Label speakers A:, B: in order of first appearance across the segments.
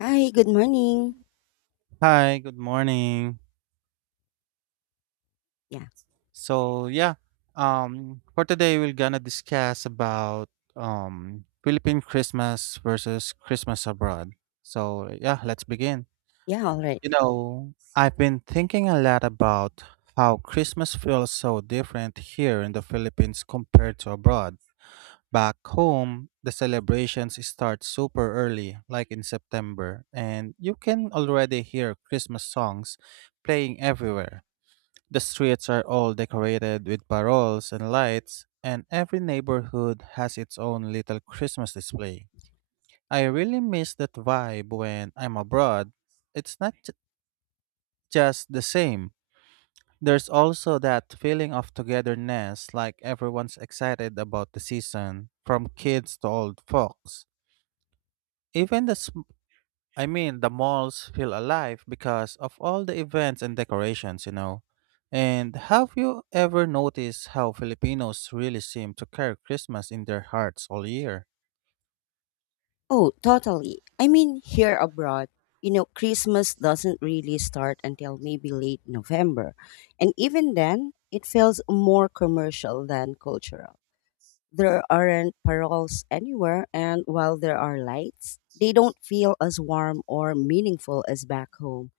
A: Hi, good morning.
B: Hi, good morning.
A: Yeah,
B: So yeah, for today we're gonna discuss about Philippine Christmas versus Christmas abroad. So yeah, let's begin.
A: yeah, all right.
B: You know, I've been thinking a lot about how Christmas feels so different here in the Philippines compared to abroad. Back home, the celebrations start super early, like in September, and you can already hear Christmas songs playing everywhere. The streets are all decorated with paroles and lights, and every neighborhood has its own little Christmas display. I really miss that vibe when I'm abroad. It's not j- just the same. There's also that feeling of togetherness, like everyone's excited about the season, from kids to old folks. Even the I mean, the malls feel alive because of all the events and decorations, you know. And have you ever noticed how Filipinos really seem to carry Christmas in their hearts all year?
A: Oh, totally. Here abroad, you know, Christmas doesn't really start until maybe late November. And even then, it feels more commercial than cultural. There aren't paroles anywhere, and while there are lights, they don't feel as warm or meaningful as back home.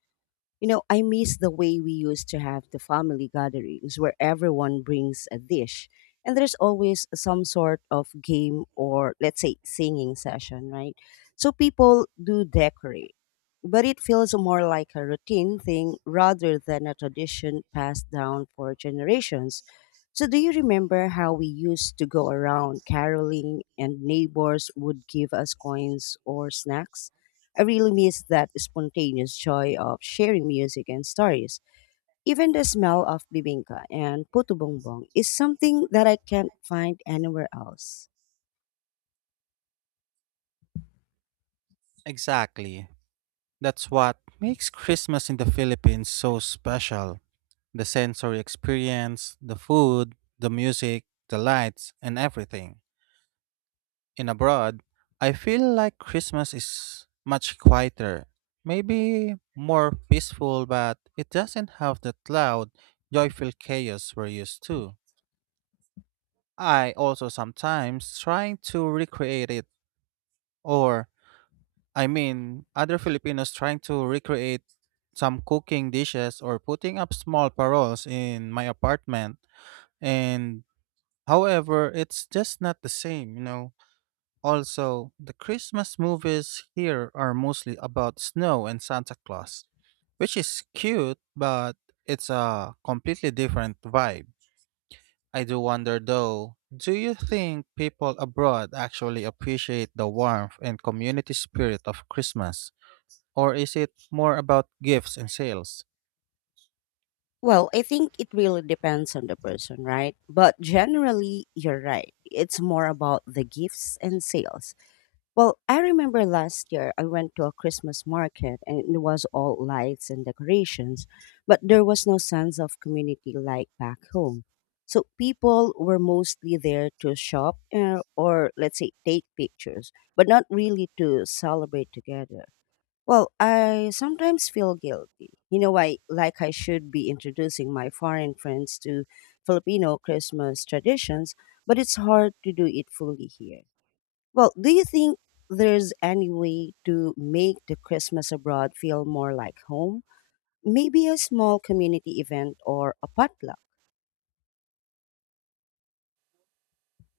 A: You know, I miss the way we used to have the family gatherings where everyone brings a dish and there's always some sort of game or, let's say, singing session, right? So people do decorate, but it feels more like a routine thing rather than a tradition passed down for generations. So, do you remember how we used to go around caroling and neighbors would give us coins or snacks? I really miss that spontaneous joy of sharing music and stories. Even the smell of bibingka and puto bongbong is something that I can't find anywhere else.
B: Exactly. That's what makes Christmas in the Philippines so special. The sensory experience, the food, the music, the lights, and everything. In abroad, I feel like Christmas is much quieter, maybe more peaceful, but it doesn't have that loud, joyful chaos we're used to. I also sometimes trying to recreate it, or I mean, other Filipinos trying to recreate some cooking dishes or putting up small paroles in my apartment. And However, it's just not the same, you know. Also, the Christmas movies here are mostly about snow and Santa Claus, which is cute, but it's a completely different vibe. I do wonder though, do you think people abroad actually appreciate the warmth and community spirit of Christmas? Or is it more about gifts and sales?
A: Well, I think it really depends on the person, right? But generally, you're right. It's more about the gifts and sales. Well, I remember last year I went to a Christmas market and it was all lights and decorations, but there was no sense of community like back home. So people were mostly there to shop or, let's say, take pictures, but not really to celebrate together. Well, I sometimes feel guilty. You know, I like I should be introducing my foreign friends to Filipino Christmas traditions, but it's hard to do it fully here. Well, do you think there's any way to make the Christmas abroad feel more like home? Maybe a small community event or a potluck?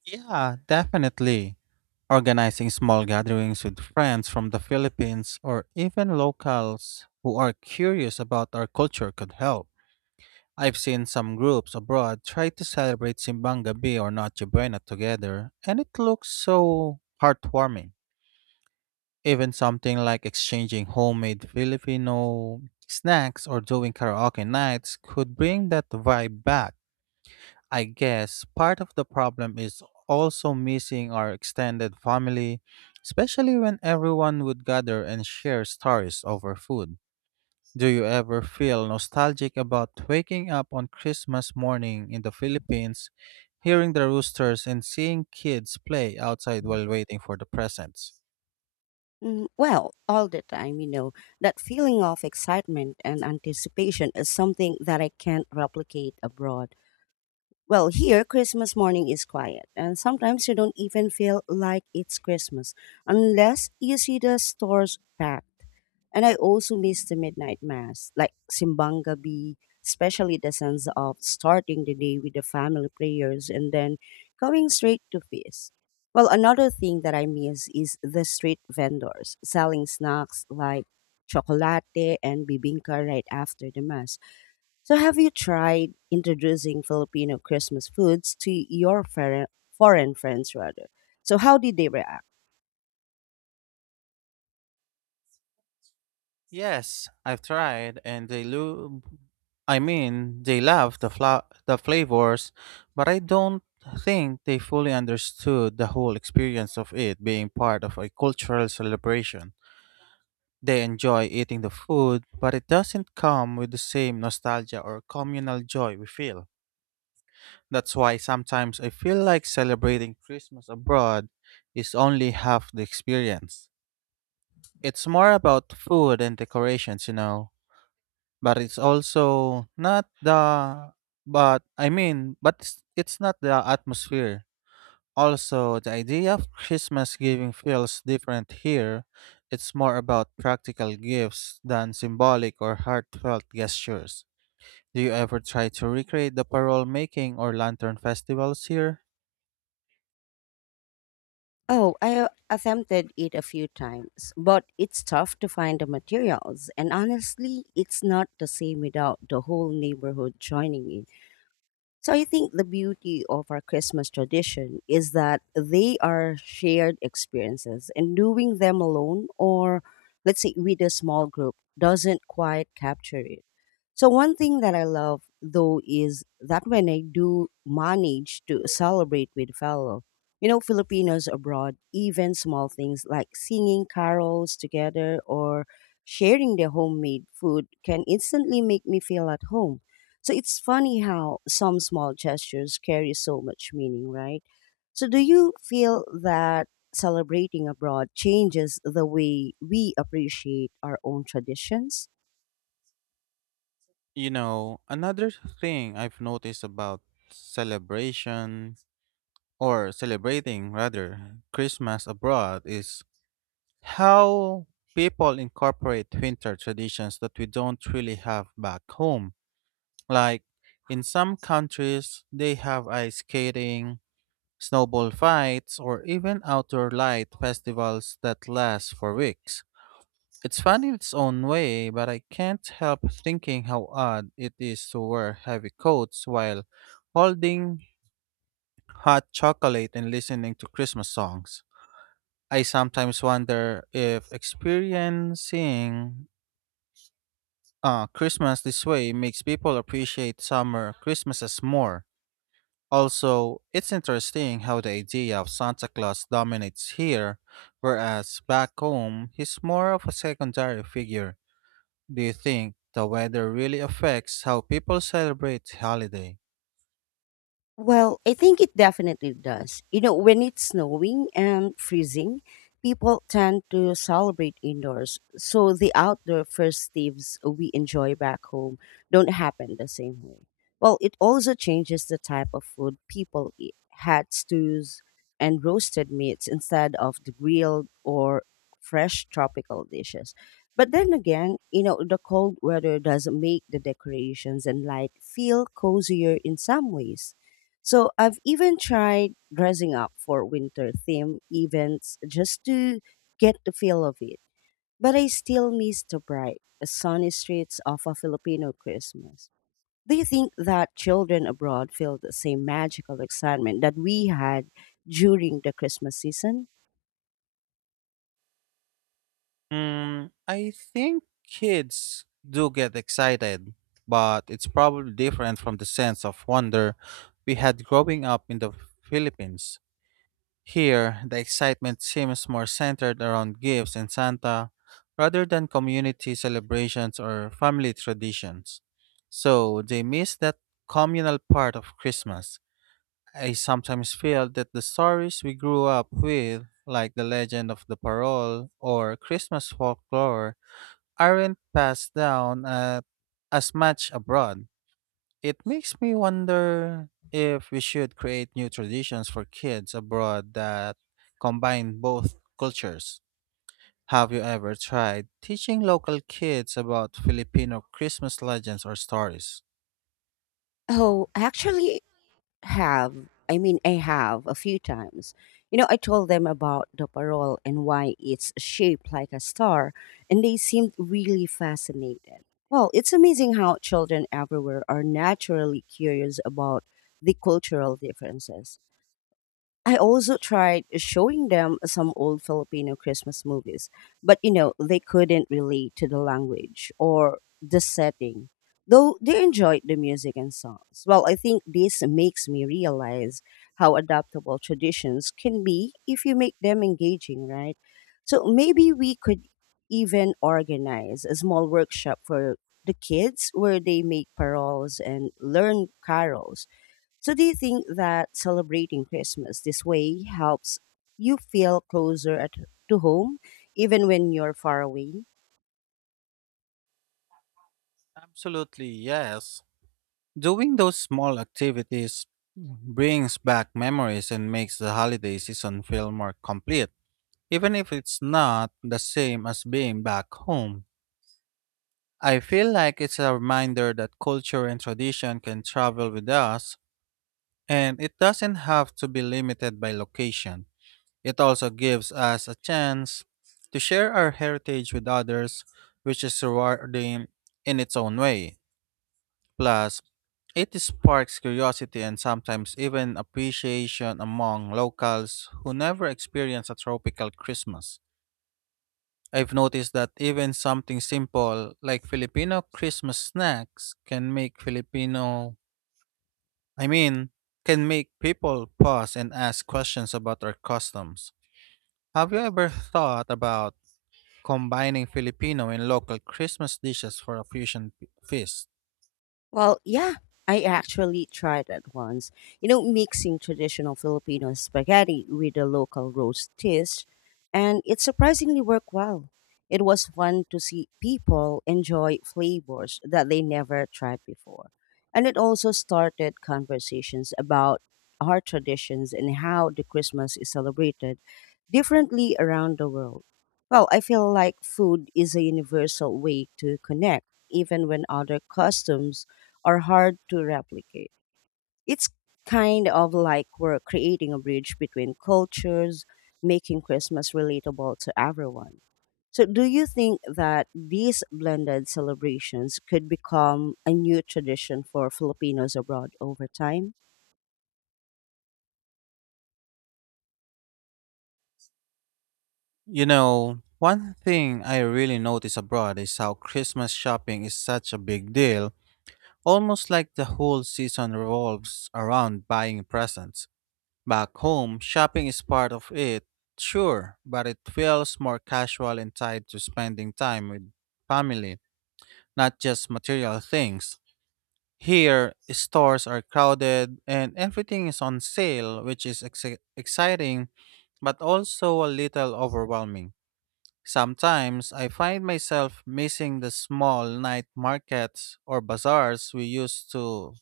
B: Yeah, definitely. Organizing small gatherings with friends from the Philippines or even locals who are curious about our culture could help. I've seen some groups abroad try to celebrate Simbang Gabi or Noche Buena together, and it looks so heartwarming. Even something like exchanging homemade Filipino snacks or doing karaoke nights could bring that vibe back. I guess part of the problem is also missing our extended family, especially when everyone would gather and share stories over food. Do you ever feel nostalgic about waking up on Christmas morning in the Philippines, hearing the roosters, and seeing kids play outside while waiting for the presents?
A: Mm, well, all the time, you know, that feeling of excitement and anticipation is something that I can't replicate abroad. Well, here, Christmas morning is quiet, and sometimes you don't even feel like it's Christmas unless you see the stores packed. And I also miss the midnight mass, like Simbang Gabi, especially the sense of starting the day with the family prayers and then going straight to feast. Well, another thing that I miss is the street vendors selling snacks like chocolate and bibingka right after the mass. So, have you tried introducing Filipino Christmas foods to your foreign friends, rather? So, how did they react?
B: Yes, I've tried, and they look I mean, they loved the flavors, but I don't think they fully understood the whole experience of it being part of a cultural celebration. They enjoy eating the food, but it doesn't come with the same nostalgia or communal joy we feel. That's why sometimes I feel like celebrating Christmas abroad is only half the experience. It's more about food and decorations, you know. But it's also not the but I mean, but it's not the atmosphere. Also, the idea of Christmas giving feels different here. It's more about practical gifts than symbolic or heartfelt gestures. Do you ever try to recreate the parole making or lantern festivals here?
A: Oh, I attempted it a few times, but it's tough to find the materials. And honestly, it's not the same without the whole neighborhood joining in. So I think the beauty of our Christmas tradition is that they are shared experiences and doing them alone or let's say with a small group doesn't quite capture it. So one thing that I love though is that when I do manage to celebrate with fellow, you know, Filipinos abroad, even small things like singing carols together or sharing their homemade food can instantly make me feel at home. So it's funny how some small gestures carry so much meaning, right? So do you feel that celebrating abroad changes the way we appreciate our own traditions?
B: You know, another thing I've noticed about celebration or celebrating rather Christmas abroad is how people incorporate winter traditions that we don't really have back home. Like in some countries, they have ice skating, snowball fights, or even outdoor light festivals that last for weeks. It's fun in its own way, but I can't help thinking how odd it is to wear heavy coats while holding hot chocolate and listening to Christmas songs. I sometimes wonder if experiencing Christmas this way makes people appreciate summer Christmases more. Also, it's interesting how the idea of Santa Claus dominates here, whereas back home, he's more of a secondary figure. Do you think the weather really affects how people celebrate the holiday?
A: Well, I think it definitely does. You know, when it's snowing and freezing, people tend to celebrate indoors. So the outdoor festivities we enjoy back home don't happen the same way. Well, it also changes the type of food people eat. Had stews and roasted meats instead of the grilled or fresh tropical dishes. But then again, you know, the cold weather does make the decorations and light feel cozier in some ways. So I've even tried dressing up for winter theme events just to get the feel of it. But I still miss the bright, sunny streets of a Filipino Christmas. Do you think that children abroad feel the same magical excitement that we had during the Christmas season?
B: I think kids do get excited, but it's probably different from the sense of wonder we had growing up in the Philippines. Here, the excitement seems more centered around gifts and Santa rather than community celebrations or family traditions. So they miss that communal part of Christmas. I sometimes feel that the stories we grew up with, like the legend of the parole or Christmas folklore, aren't passed down as much abroad. It makes me wonder if we should create new traditions for kids abroad that combine both cultures. Have you ever tried teaching local kids about Filipino Christmas legends or stories?
A: Oh, actually, have. I have a few times. You know, I told them about the parole and why it's shaped like a star, and they seemed really fascinated. Well, it's amazing how children everywhere are naturally curious about the cultural differences. I also tried showing them some old Filipino Christmas movies, but you know, they couldn't relate to the language or the setting, though they enjoyed the music and songs. Well, I think this makes me realize how adaptable traditions can be if you make them engaging, right? So maybe we could even organize a small workshop for the kids where they make paroles and learn carols. So, do you think that celebrating Christmas this way helps you feel closer at, to home, even when you're far away?
B: Absolutely, yes. Doing those small activities brings back memories and makes the holiday season feel more complete, even if it's not the same as being back home. I feel like it's a reminder that culture and tradition can travel with us, and it doesn't have to be limited by location. It also gives us a chance to share our heritage with others, which is rewarding in its own way. Plus, it sparks curiosity and sometimes even appreciation among locals who never experience a tropical Christmas. I've noticed that even something simple like Filipino Christmas snacks can I mean, can make people pause and ask questions about our customs. Have you ever thought about combining Filipino and local Christmas dishes for a feast?
A: Well, yeah, I actually tried it once. You know, mixing traditional Filipino spaghetti with a local roast dish, and it surprisingly worked well. It was fun to see people enjoy flavors that they never tried before. And it also started conversations about our traditions and how the Christmas is celebrated differently around the world. Well, I feel like food is a universal way to connect, even when other customs are hard to replicate. It's kind of like we're creating a bridge between cultures, making Christmas relatable to everyone. So, do you think that these blended celebrations could become a new tradition for Filipinos abroad over time?
B: You know, one thing I really notice abroad is how Christmas shopping is such a big deal, almost like the whole season revolves around buying presents. Back home, shopping is part of it, sure, but it feels more casual and tied to spending time with family, not just material things. Here, stores are crowded and everything is on sale, which is exciting but also a little overwhelming. Sometimes I find myself missing the small night markets or bazaars we used to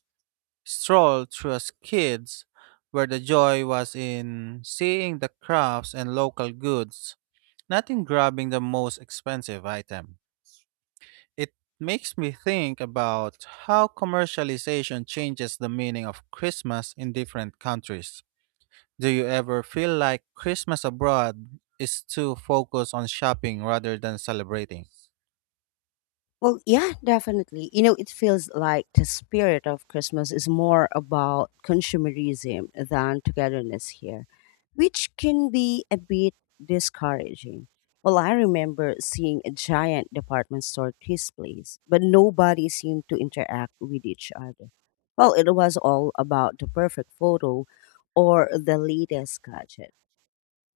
B: stroll through a skids where the joy was in seeing the crafts and local goods, not in grabbing the most expensive item. It makes me think about how commercialization changes the meaning of Christmas in different countries. Do you ever feel like Christmas abroad is too focused on shopping rather than celebrating?
A: Well, yeah, definitely. You know, it feels like the spirit of Christmas is more about consumerism than togetherness here, which can be a bit discouraging. Well, I remember seeing a giant department store displays, but nobody seemed to interact with each other. Well, it was all about the perfect photo or the latest gadget.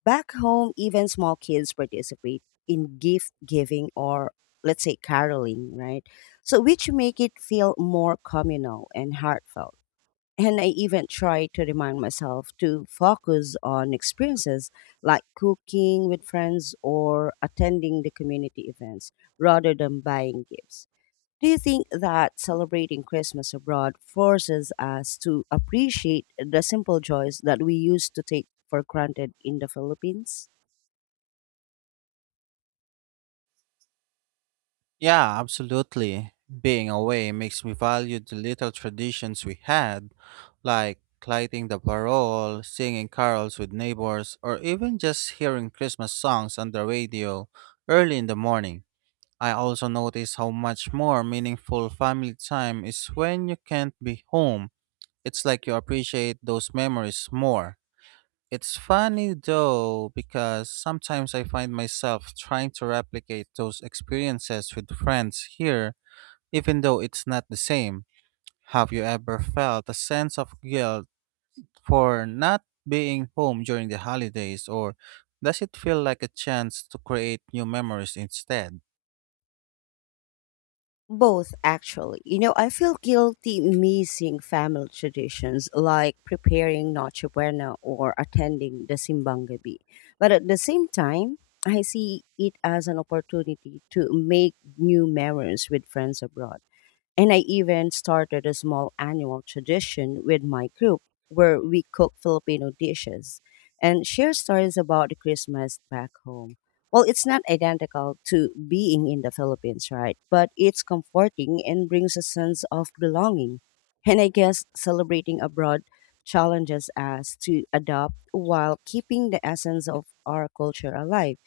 A: Back home, even small kids participate in gift giving or let's say caroling, right? So which make it feel more communal and heartfelt. And I even try to remind myself to focus on experiences like cooking with friends or attending the community events rather than buying gifts. Do you think that celebrating Christmas abroad forces us to appreciate the simple joys that we used to take for granted in the Philippines?
B: Yeah, absolutely. Being away makes me value the little traditions we had, like lighting the parole, singing carols with neighbors, or even just hearing Christmas songs on the radio early in the morning. I also notice how much more meaningful family time is when you can't be home. It's like you appreciate those memories more. It's funny though, because sometimes I find myself trying to replicate those experiences with friends here, even though it's not the same. Have you ever felt a sense of guilt for not being home during the holidays, or does it feel like a chance to create new memories instead?
A: Both, actually. You know, I feel guilty missing family traditions like preparing Noche Buena or attending the Simbang Gabi. But at the same time, I see it as an opportunity to make new memories with friends abroad. And I even started a small annual tradition with my group where we cook Filipino dishes and share stories about the Christmas back home. Well, it's not identical to being in the Philippines, right? But it's comforting and brings a sense of belonging. And I guess celebrating abroad challenges us to adapt while keeping the essence of our culture alive.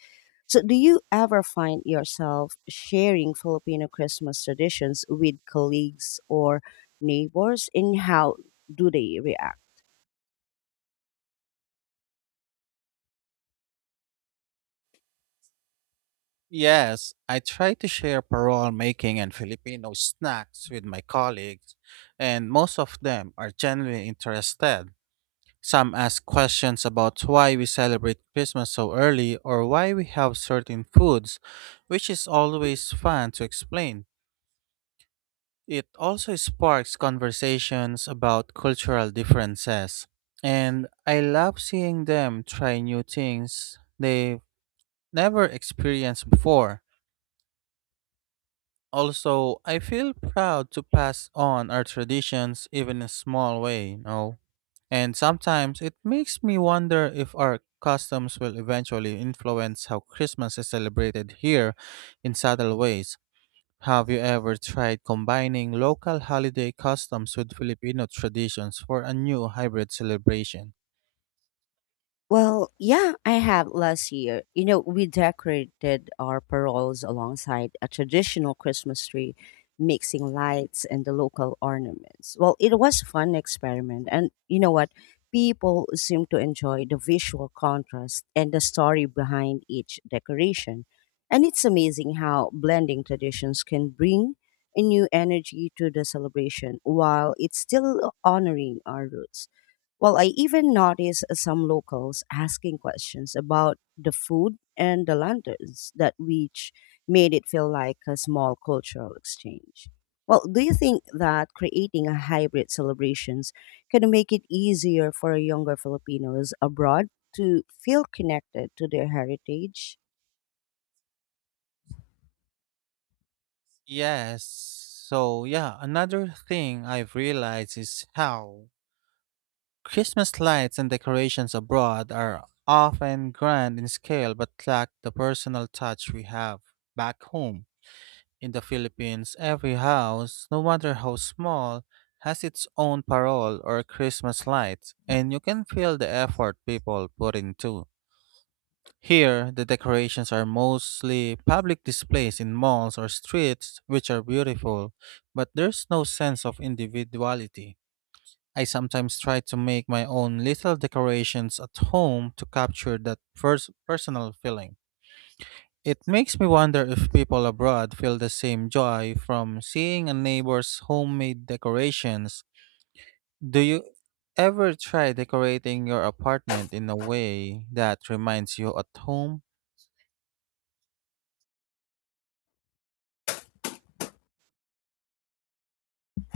A: So, do you ever find yourself sharing Filipino Christmas traditions with colleagues or neighbors, and how do they react?
B: Yes, I try to share parole making and Filipino snacks with my colleagues, and most of them are genuinely interested. Some ask questions about why we celebrate Christmas so early or why we have certain foods, which is always fun to explain. It also sparks conversations about cultural differences, and I love seeing them try new things they've never experienced before. Also, I feel proud to pass on our traditions even in a small way, you know. And sometimes it makes me wonder if our customs will eventually influence how Christmas is celebrated here in subtle ways. Have you ever tried combining local holiday customs with Filipino traditions for a new hybrid celebration?
A: Well, yeah, I have last year. You know, we decorated our paroles alongside a traditional Christmas tree, mixing lights and the local ornaments. Well, it was a fun experiment. And you know what? People seem to enjoy the visual contrast and the story behind each decoration. And it's amazing how blending traditions can bring a new energy to the celebration while it's still honoring our roots. Well, I even noticed some locals asking questions about the food and the lanterns that which made it feel like a small cultural exchange. Well, do you think that creating a hybrid celebrations can make it easier for younger Filipinos abroad to feel connected to their heritage?
B: Yes. So, yeah, another thing I've realized is how Christmas lights and decorations abroad are often grand in scale but lack the personal touch we have back home. In the Philippines, every house, no matter how small, has its own parol or Christmas lights, and you can feel the effort people put into. Here, the decorations are mostly public displays in malls or streets, which are beautiful, but there's no sense of individuality. I sometimes try to make my own little decorations at home to capture that first personal feeling. It makes me wonder if people abroad feel the same joy from seeing a neighbor's homemade decorations. Do you ever try decorating your apartment in a way that reminds you at home?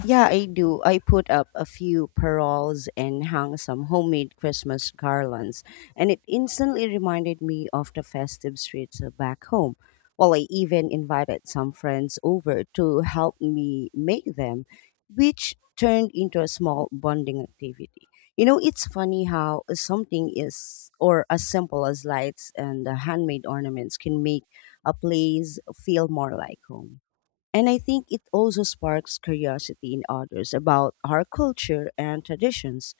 A: Yeah, I do. I put up a few paroles and hung some homemade Christmas garlands, and it instantly reminded me of the festive streets back home. Well, I even invited some friends over to help me make them, which turned into a small bonding activity. You know, it's funny how something is, or as simple as lights and handmade ornaments, can make a place feel more like home. And I think it also sparks curiosity in others about our culture and traditions.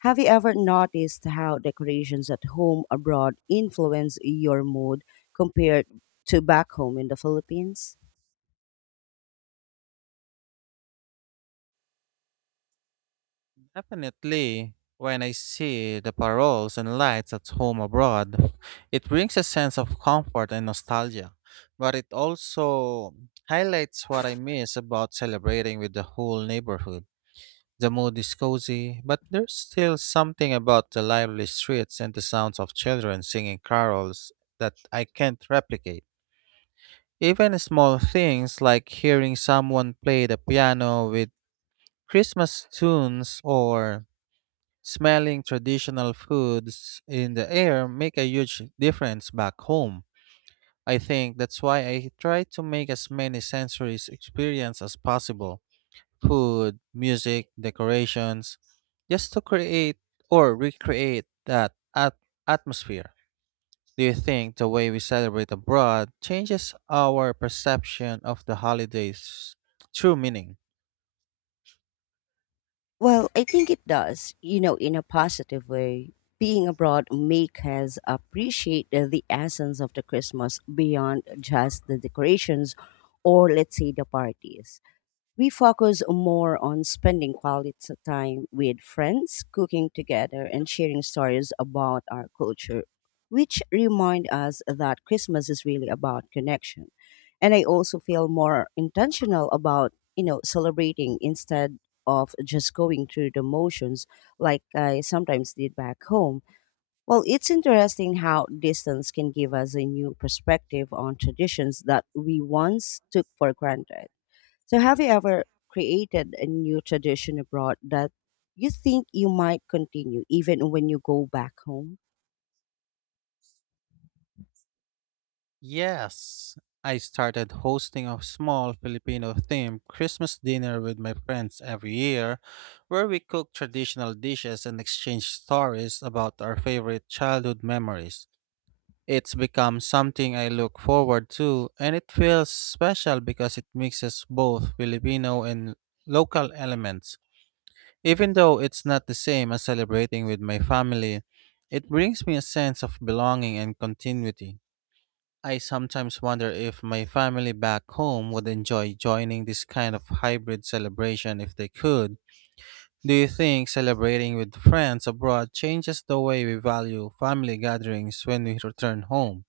A: Have you ever noticed how decorations at home abroad influence your mood compared to back home in the Philippines?
B: Definitely. When I see the paroles and lights at home abroad, it brings a sense of comfort and nostalgia. But it also highlights what I miss about celebrating with the whole neighborhood. The mood is cozy, but there's still something about the lively streets and the sounds of children singing carols that I can't replicate. Even small things like hearing someone play the piano with Christmas tunes or smelling traditional foods in the air make a huge difference back home. I think that's why I try to make as many sensory experience as possible. Food, music, decorations, just to create or recreate that atmosphere. Do you think the way we celebrate abroad changes our perception of the holidays' true meaning?
A: Well, I think it does, you know, in a positive way. Being abroad makes us appreciate the essence of the Christmas beyond just the decorations or let's say the parties. We focus more on spending quality time with friends, cooking together, and sharing stories about our culture, which remind us that Christmas is really about connection. And I also feel more intentional about, you know, celebrating instead of just going through the motions like I sometimes did back home. Well, it's interesting how distance can give us a new perspective on traditions that we once took for granted. So, have you ever created a new tradition abroad that you think you might continue even when you go back home?
B: Yes, I started hosting a small Filipino themed Christmas dinner with my friends every year, where we cook traditional dishes and exchange stories about our favorite childhood memories. It's become something I look forward to, and it feels special because it mixes both Filipino and local elements. Even though it's not the same as celebrating with my family, it brings me a sense of belonging and continuity. I sometimes wonder if my family back home would enjoy joining this kind of hybrid celebration if they could. Do you think celebrating with friends abroad changes the way we value family gatherings when we return home?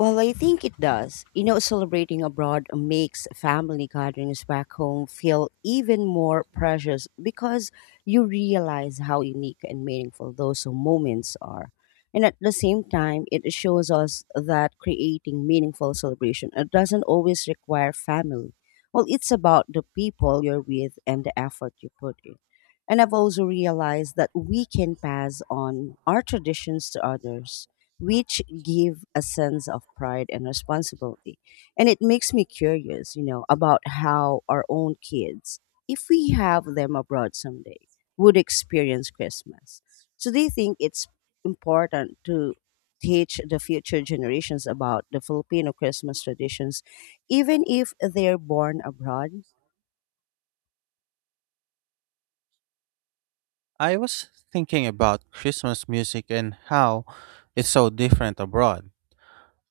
A: Well, I think it does. You know, celebrating abroad makes family gatherings back home feel even more precious because you realize how unique and meaningful those moments are. And at the same time, it shows us that creating meaningful celebration doesn't always require family. Well, it's about the people you're with and the effort you put in. And I've also realized that we can pass on our traditions to others which give a sense of pride and responsibility. And it makes me curious, you know, about how our own kids, if we have them abroad someday, would experience Christmas. So do you think it's important to teach the future generations about the Filipino Christmas traditions, even if they're born abroad?
B: I was thinking about Christmas music and how it's so different abroad.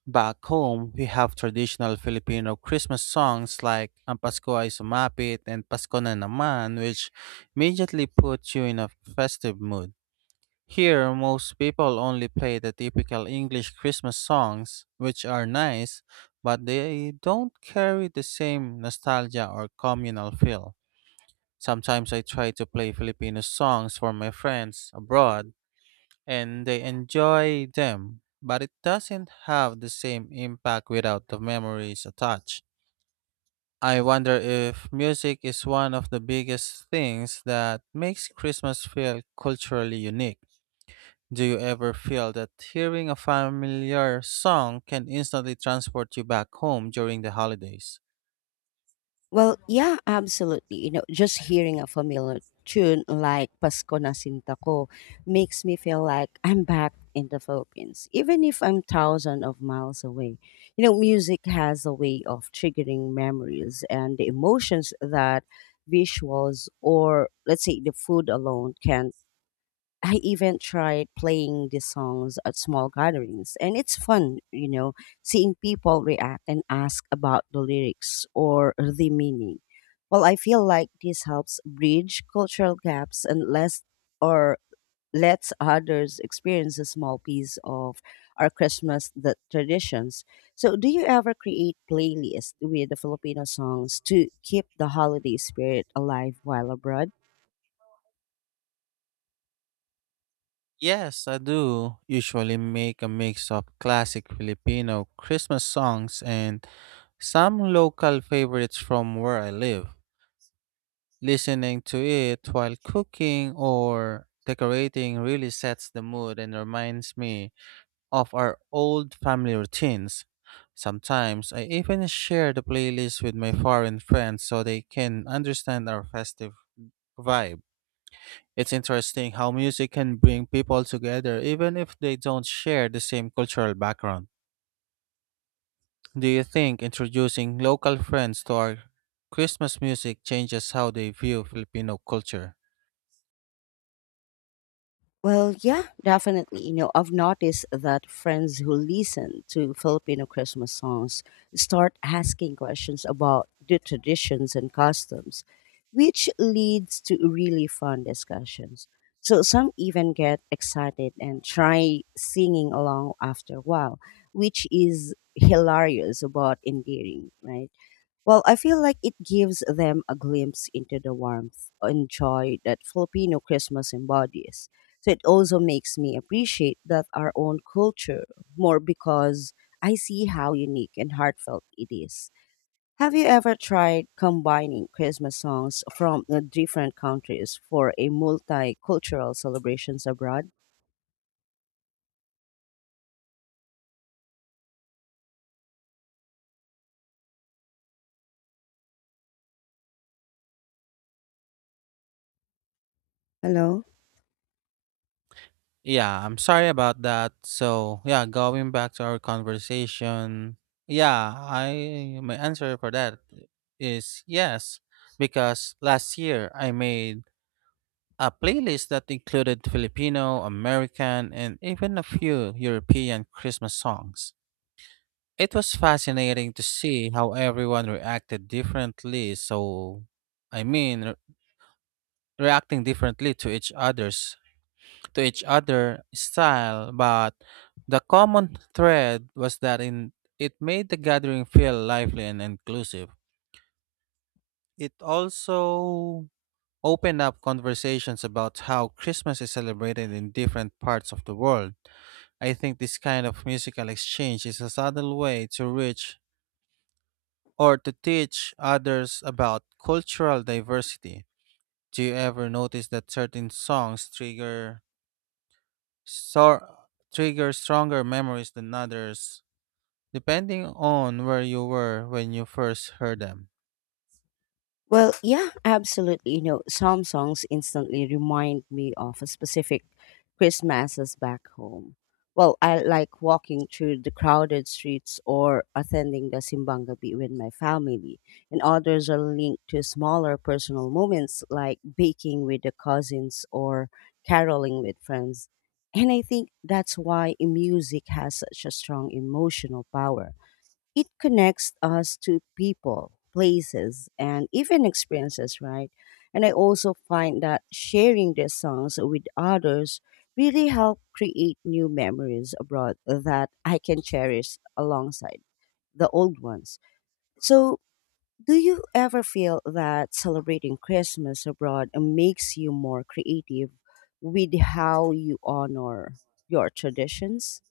B: Back home, we have traditional Filipino Christmas songs like Ang Pasko ay Sumapit and Pasko na Naman, which immediately puts you in a festive mood. Here, most people only play the typical English Christmas songs, which are nice, but they don't carry the same nostalgia or communal feel. Sometimes I try to play Filipino songs for my friends abroad, and they enjoy them, but it doesn't have the same impact without the memories attached. I wonder if music is one of the biggest things that makes Christmas feel culturally unique. Do you ever feel that hearing a familiar song can instantly transport you back home during the holidays?
A: Well, yeah, absolutely. You know, just hearing a familiar tune like Pasko na Sinta Ko makes me feel like I'm back in the Philippines, even if I'm thousands of miles away. You know, music has a way of triggering memories and the emotions that visuals or let's say the food alone can I even tried playing these songs at small gatherings, and it's fun, you know, seeing people react and ask about the lyrics or the meaning. Well, I feel like this helps bridge cultural gaps and less or lets others experience a small piece of our Christmas the traditions. So, do you ever create playlists with the Filipino songs to keep the holiday spirit alive while abroad?
B: Yes, I do. Usually make a mix of classic Filipino Christmas songs and some local favorites from where I live. Listening to it while cooking or decorating really sets the mood and reminds me of our old family routines. Sometimes I even share the playlist with my foreign friends so they can understand our festive vibe. It's interesting how music can bring people together even if they don't share the same cultural background. Do you think introducing local friends to our Christmas music changes how they view Filipino culture?
A: Well, yeah, definitely. You know, I've noticed that friends who listen to Filipino Christmas songs start asking questions about the traditions and customs, which leads to really fun discussions. So some even get excited and try singing along after a while, which is hilarious but endearing, right? Well, I feel like it gives them a glimpse into the warmth and joy that Filipino Christmas embodies. So it also makes me appreciate that our own culture more because I see how unique and heartfelt it is. Have you ever tried combining Christmas songs from different countries for a multicultural celebrations abroad? Hello?
B: Yeah, I'm sorry about that. So, yeah, going back to our conversation, yeah, I my answer for that is yes, because last year I made a playlist that included Filipino, American, and even a few European Christmas songs. It was fascinating to see how everyone reacted differently. So, I mean, reacting differently to each other's to each other style, but the common thread was it made the gathering feel lively and inclusive. It also opened up conversations about how Christmas is celebrated in different parts of the world. I think this kind of musical exchange is a subtle way to reach or to teach others about cultural diversity. Do you ever notice that certain songs sor- trigger stronger memories than others depending on where you were when you first heard them?
A: Well, yeah, absolutely. You know, some songs instantly remind me of a specific Christmases back home. Well, I like walking through the crowded streets or attending the simbang Gabi with my family. And others are linked to smaller personal moments like baking with the cousins or caroling with friends. And I think that's why music has such a strong emotional power it connects us to people, places, and even experiences, right? And I also find that sharing these songs with others really help create new memories abroad that I can cherish alongside the old ones. So, do you ever feel that celebrating Christmas abroad makes you more creative with how you honor your traditions?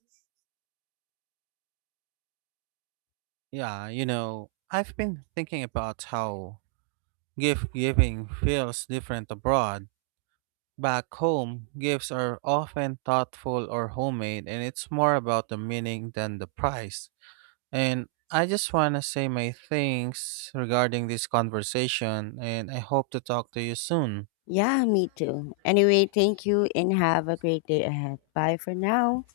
B: Yeah, you know, I've been thinking about how gift giving feels different abroad. Back home, gifts are often thoughtful or homemade, and it's more about the meaning than the price. And I just want to say my thanks regarding this conversation, and I hope to talk to you soon.
A: Yeah, me too. Anyway, thank you and have a great day ahead. Bye for now.